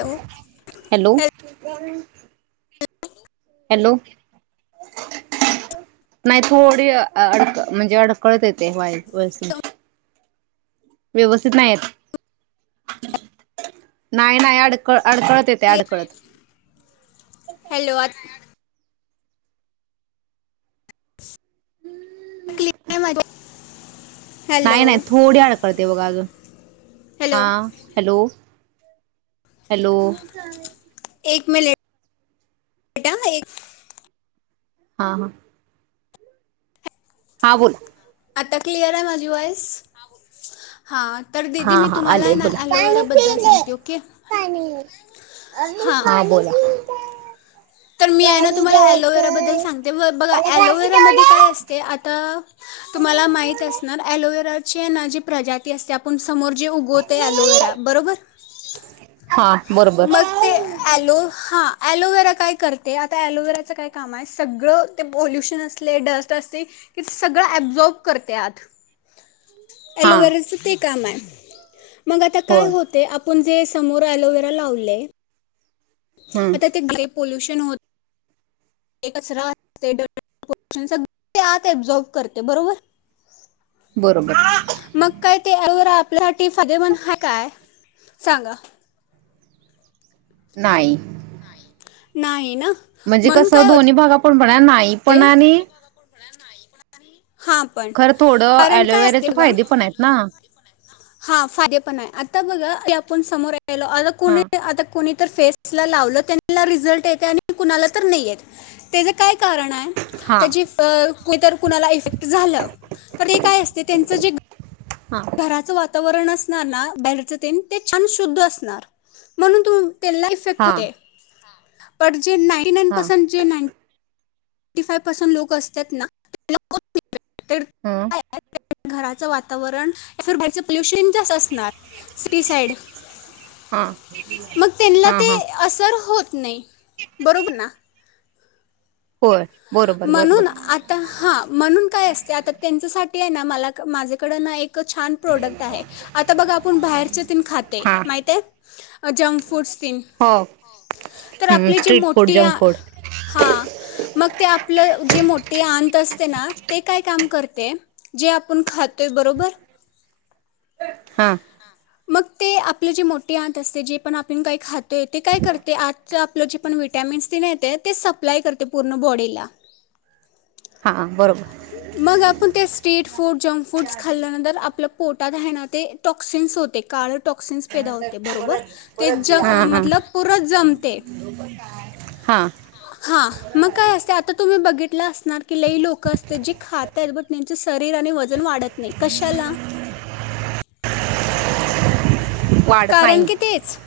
Hello hello. Hello, नाही थोडी अडक म्हणजे अडकळत येते. वाॅइ वाॅइस व्यवस्थित नाही येत. नाही नाही अडकळ अडकळत येतय. क्लि- अडकळत हॅलो आता [inaudible] नाही नाही थोडी अडकळतय. बघा अजून हा हॅलो हॅलो. हॅलो एक मिनिट हा एक हा हा हा बोल आता क्लिअर आहे. माझी वॉइस हा हा आले बोला. ॲलोवेराबद्दल सांगते ओके हां हा बोला. तर मी आहे ना गाडी तुम्हाला ऍलोवेराबद्दल डोकर सांगते. ब बघा अरे गाडी ऍलोवेरामध्ये काय डोले. असते. आता तुम्हाला माहित असणार ऍलोवेरा ची आहे जी प्रजाती असते. आपण समोर जे उगवतयं ऍलोवेरा बरोबर हा बरोबर मग ते ऍलो हा ऍलोवे रा काय करते आता ऍलोवेराच काय काम सगळं ते पल्युशन असले, डस्ट असते, की सगळं ॲबजॉब करत्यात. हा ऍलोवेराचं ते काम आहे. मग आता काय होय होते. आपुण जे समोर ऍलोवेरा लावलय. हम्म आता ते ग्रेप पोल्युशन होत. ते कचरा असते डर्ट पोलुशन सगळे आत ॲब्झॉर्ब करते बरोबर बरोबर म काय ते अ आपल्यासाठी फादेमंद हाय काय सांगा. नाही नाही ना म्हणजे म्हणून कसं काय दोनही होते भागा पण म्हणा नाही पण आणि हा पण खरं थोडं कारण काय असतय अलोवेराचे बगा फायदे पण आहेत ना हा फायदे पण हाय आता बघा ते आपण समोराय लो आता हा कुणी अता कुणी फेस ला लावल तेनला रिजल्ट येतय आणि कुणाला तर नाइट येत तेज काय कारणाय हा त्याची अ कुणाला इफेक्ट झालं तर ते काय असते त्यांच जे हा घराचं वाता वरन असणार ना बाहेरचं तेन ते छान शुद्ध असणार म्हणून त तेला इफेक्ट हा होते. पण जे नाईन हा पर्सेंट जे नाइन टी फाय पर्सेंट लोक असतात ना [inaudible] ह [unintelligible] घराचं वातावरण या बाहेरचं पोल्युशन असणार हा [inaudible] मग तेनला हा ते हा असर होत नाही बरोबर ना होय बरोबर बरोबर म्हणून आता हा म्हणून काय, असते आता त्यांच्यासाठी ना मला माझेकडे ना एक इतक छान प्रोडक्ट आहे, आता बघा आपण बाहेरच तेन खाते हा माहित आहे? Junk foods. हो तर आपली जे स्ट्रीट फूड मोठी आ जंक फूड हा मग ते आप आपल जे मोठे अंत असते ना? ते काय काम करते, जे आपण खातोय बरोबर? हां ते आपले जे मोठी आत असते, जे पण आपण काही खातोय ते काय करते, आतच आपलं जे पण विटॅमिन्स तेन येतंय ते सप्लाय करते पूर्ण बॉडीला. हा बरोबर मग आपण ते स्ट्रीट फूड, जंक फूड्स खाल्ल्या नंतर आपलं पोटात हायना ते टॉक्सिन्स होते, काळं टॉक्सिन्स पैदा होते. बरोबर ते हां हां ज पुरच जमते हां हा मग काय असते आता तुम्ही असणार की लई लोक अस- जी खात्यात बट त्यांच शरीर आणि वजन वाढत नाही, कशाला? वाढत कारण नाही कि तेच,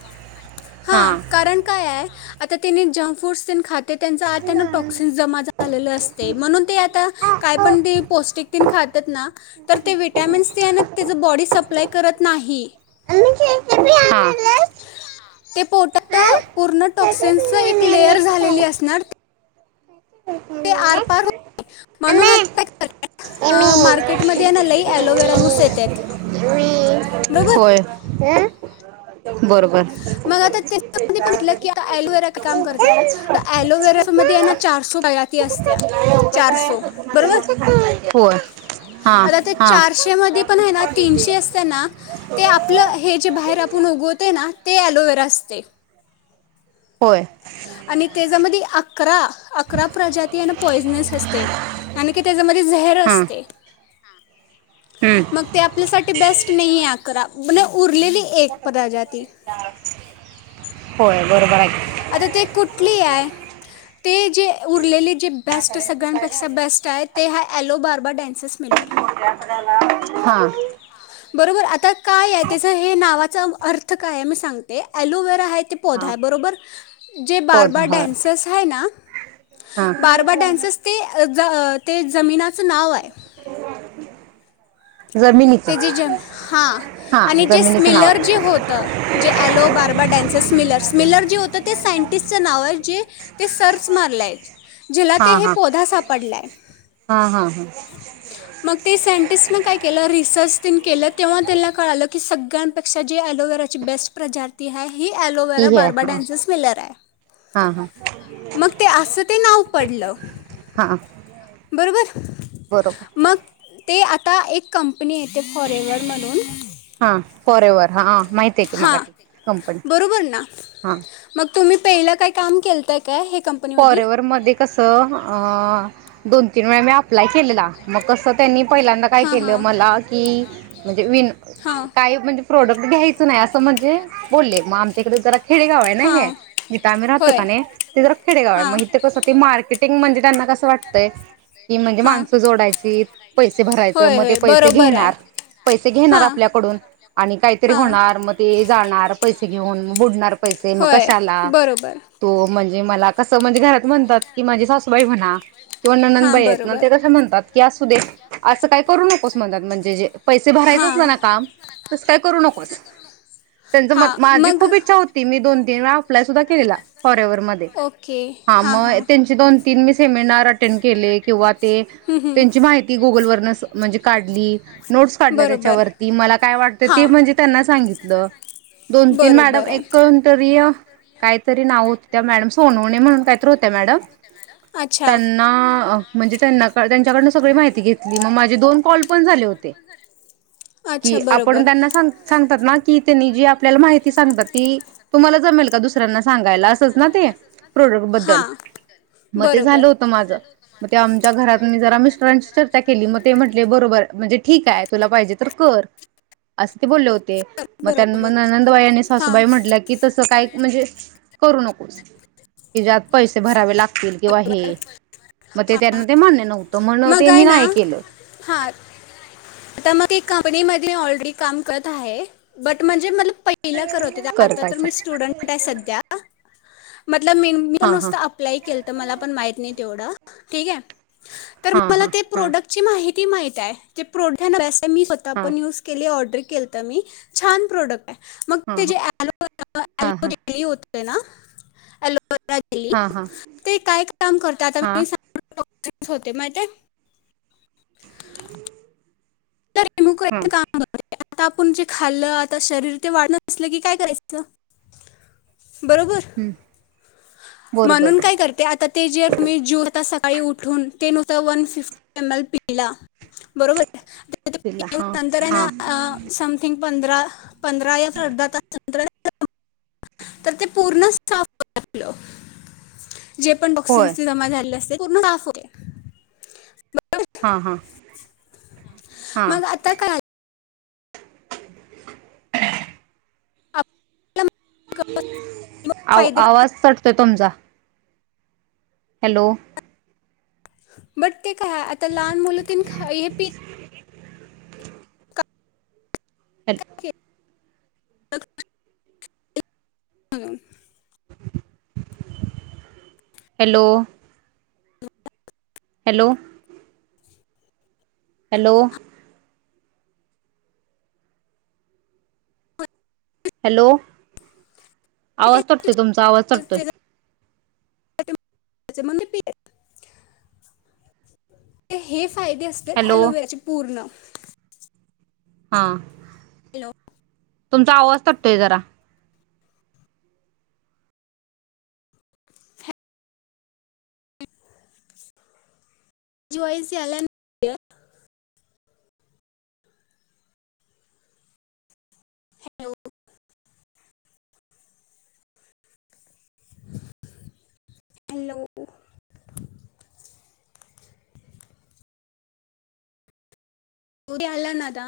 हा हां कारण काय आहे. आता तिनी जंक फूडस खाते, त्यांच आता टॉक्सिन जमा झालेलं असते, म्हणून ते आता काय पण ते पौष्टिक तेन खातेत ना, तर ते विटॅमिन्स ते आहेन बॉडी सप्लाय करत नाही. ते पोटात पूर्ण टॉक्सिन्सचं, एक लेयर झालेली असणार ते आरपार हा अम्मा म्हणून एमी एमी [unintelligible] मार्केटमध्ये लय अलोवेरा जूस येतात. एमी बरोबर? होय बरोबर मग आता त्या पण म्हनटलकी आलोवेरा काम करते, आलोवेरा मध्ये ना चारसो प्रजाती असत्या चारसो बरोबर? होय हां आता त्या हां चारशे मध्ये पण आहे ना तीनशे असतेना ते आपलं, हे जे बाहेर आपण उगवते ना? ते आलोवेरा असते. होय आणि तेज्या मधी अकरा-अकरा परजाती पॉयझनेस असते, आणि क त्याच्यामध्ये झेअर हां असते. [unintelligible] हम्म मग त्या आपल्यासाठी बेस्ट नाही आहे, अकरा उरलेली एक प्रजाती. होय बरोबर आहे. आता ते कुठली आहे? ते जे उरलेले जे बेस्ट सगळ्यांपेक्षा बेस्ट आहे, ते हा ॲलो बार्बा डॅन्सेस मिलर. हां बरोबर आता काय आहे त्याच हे नावाचा अर्थ काय आहे, मी सांगते आलोवेरा आहे ते पौधा हां आहे, बरोबर. जे होत बार्बा होय डॅन्सस आहे ना हां बार्बा डॅन्सस ते ते जमीनाचं नाव आहे. ते जे जमिनीचं जे हा हां आणि जे जमिनीचं नाव स्मिलर आहे जे होतं जे ॲलो बार्बा डॅन्सस स्मिलर मिलर जे होतं ते सायंटिस्टचं नाव आहे, जे ते सर्च मारलं आहे. जेला ते हे पौधा सापडलाय. हा हा हा. मग ते सायंटिस्ट न काय केलं री सर्च तेन केलं तेव्हा त्याला कळालं की सगळ्यांपेक्षा जी अलोवेराची बेस्ट प्रजाती आहे. ही ती अलोवेरा हे बार्बा हां डॅन्सस मिलर आहे, हां हां मग ते असं ते नाव पडलं हां बरोबर. बरोबर मग ते आता एक कंप णी येते फॉरेवर म्हणून हा. फॉरेवर हा. माहितीय की मला हां कंपनी बरोबर ना हां. मग तुम्ही पहिला काय काम केताय काय हे. कंपनीमध्ये फॉरेवर मध्ये कसं अ. दोन तीन वेळा मी अप्लाय केलेला मग कस त्यांनी पहिल्यांदा काय हां केलं हां मला कि, वीन हां काय म्हणजे प्रोडक्ट घ्यायच नाही असं म्हणजे बोल्ले मग आमच्याकड जरा खेडेगाव आहे ना हे हां जिथं आम्ही राहतो होय कानी ते जरा खेडेगावाय हां मग हीत कसं ते मार्केट म्हणजे त्यांना कस वाटतंय. कि म्हणजे हां माणसं जोडायचीत पैसे भरायचं होय मग ते होय पैसे बरोबर आहे घेणार पैसे घेणार हां आपल्याकडून आणि काहीतरी हां होणार मग ते जाणार. पैसे घेऊन बुडणार. पैसे मग होय कशला बरोबर तो म्हण जे मला कसं म्हणजे घरात म्हणतात की माझी सासूबाई म्हणा. किंवा नणन हां बाईयेत ना बरोबर ते कस म्हणतात. की असू दे असं काय करू नकोस म्हणतात म्हणजे जे पैसे भरायच असलं हां ना काम तस काय करू नको पस त्यांच म हां माझी मग खूप इच्छा होती मी दोन तीन वेळा अप्लाय सुद्धा केलेला. फॉरेवर मध्ये ओके कॉलेजमध्ये. हा हां मग हां त्यांचे दोन तीन मी सेमिनार अटेंड केले. किंवा ते हं, त्यांची हं. माहिती गुगल वरन म्हणजे काढली नोट्स काढल्या बरोबर त्याच्यावरती मला काय वाटत मॅडमांना ते हां म्हणजे त्यांना सांगितलं दोन तीन मॅडम बरोबर आहे एक कोणतरी काहीतरी नाव होतं. त्या मॅडम सोनो ने म्हणून काय तर होत्या मॅडम अच्छा त्यांना म्हणजे त्याना त्यांच्याकडन सगळी माहिती घेतली मग माझे दोन कॉल पण झाले होते की अच्छा आपण बरोबर त्यांना सांग सांगतात ना की त्यांनी जी आपल्याला माहिती सांगतात, ती तुम्हाला जमेल का दुसऱ्यांना सांगायला. असंच ना ते. प्रॉडक्टबद्ल हां मग ते झालं बरोबर होत, माझ ते आम त्या घरात मी जरा मिस्टरांशी चर्चा केली, मग ते म्हटले बरोबर म्हणजे ठीक आहे. तुला पाहिजे तर कर अस. ते बोलले होते, मग त्या बरोबर नंदबाई आणि हां सासूबाई म्हटल्या की तस काय म्हणजे करू नकोस. कि ज्यात पैसे भरावे लागतील. किंवा हे बरोबर मग ते हां त्यांना ते मान्य नव्हतं. मग ते मी आहे ना नाही केलं. हां आता मग एक कंपनीमध्ये ऑलरेडी मी काम करत आहे. बट म्हणजे मला पहिलं करत होते. आता तर करतायच मी स्टुडंट आहे. सध्या मतलब मी पण हा हा नसतं अप्लाय केलत. मला पण माहीत नाही तेवढं. ठीक आहे. तर हा मला हा ते हा प्रोडक्ट ची माहिती माहीती माहित हाय जी प्रोडक्ट बेस मी स्वतः हा पण युज केली ऑर्डिक केलत मी छान प्रोडक्ट मग हा ते हा हा ऍलोवेरा जेल होत तेना ऍलोवे रात्री हा हा ते काय काम करत आता हा मी [unintelligible] [unintelligible] माहिते. तर हं हेमुक्राईचं काम करते आता आपण जे खाल्लं, आता शरीर ते वाढत नसलं की काय करायचं बरोबर म्हणून बरोबर काय करते आता ते जे तुम्ही जेवोत असाल सकाळी उठून ते नुसता वन फिफ्टी एम एल पिला बरोबर तिला [unintelligible] हा नंतर हाय हा ना समथिंग पंधरा पंधरा एक अर्धा तास नंतर [unintelligible] तर ते पूर्ण साफ करत. जे पण होय टोक्सिन्स जे जमा झालेले असतेत. पुर्ण साफ होतय. हा हा हा मग आता काय झालं? [unintelligible] आपल्याला आ फायदे आवाज कटतोय तुमचा हॅलो बट ते काय आता लहान मुल हे खा, हे पी हल्ल टक हं हॅलो हॅलो हॅलो हॅलो ते- आवाज ताटतोय तुमचा आवाज चढतोय ते- [inaudible] फायदे असते. हॅलो एलोवेराची पूर्ण हा हॅलो तुमचा आवाज तुटतोय जरा जवाईस आल्यानं हॅलो हॅलो हो हला नाता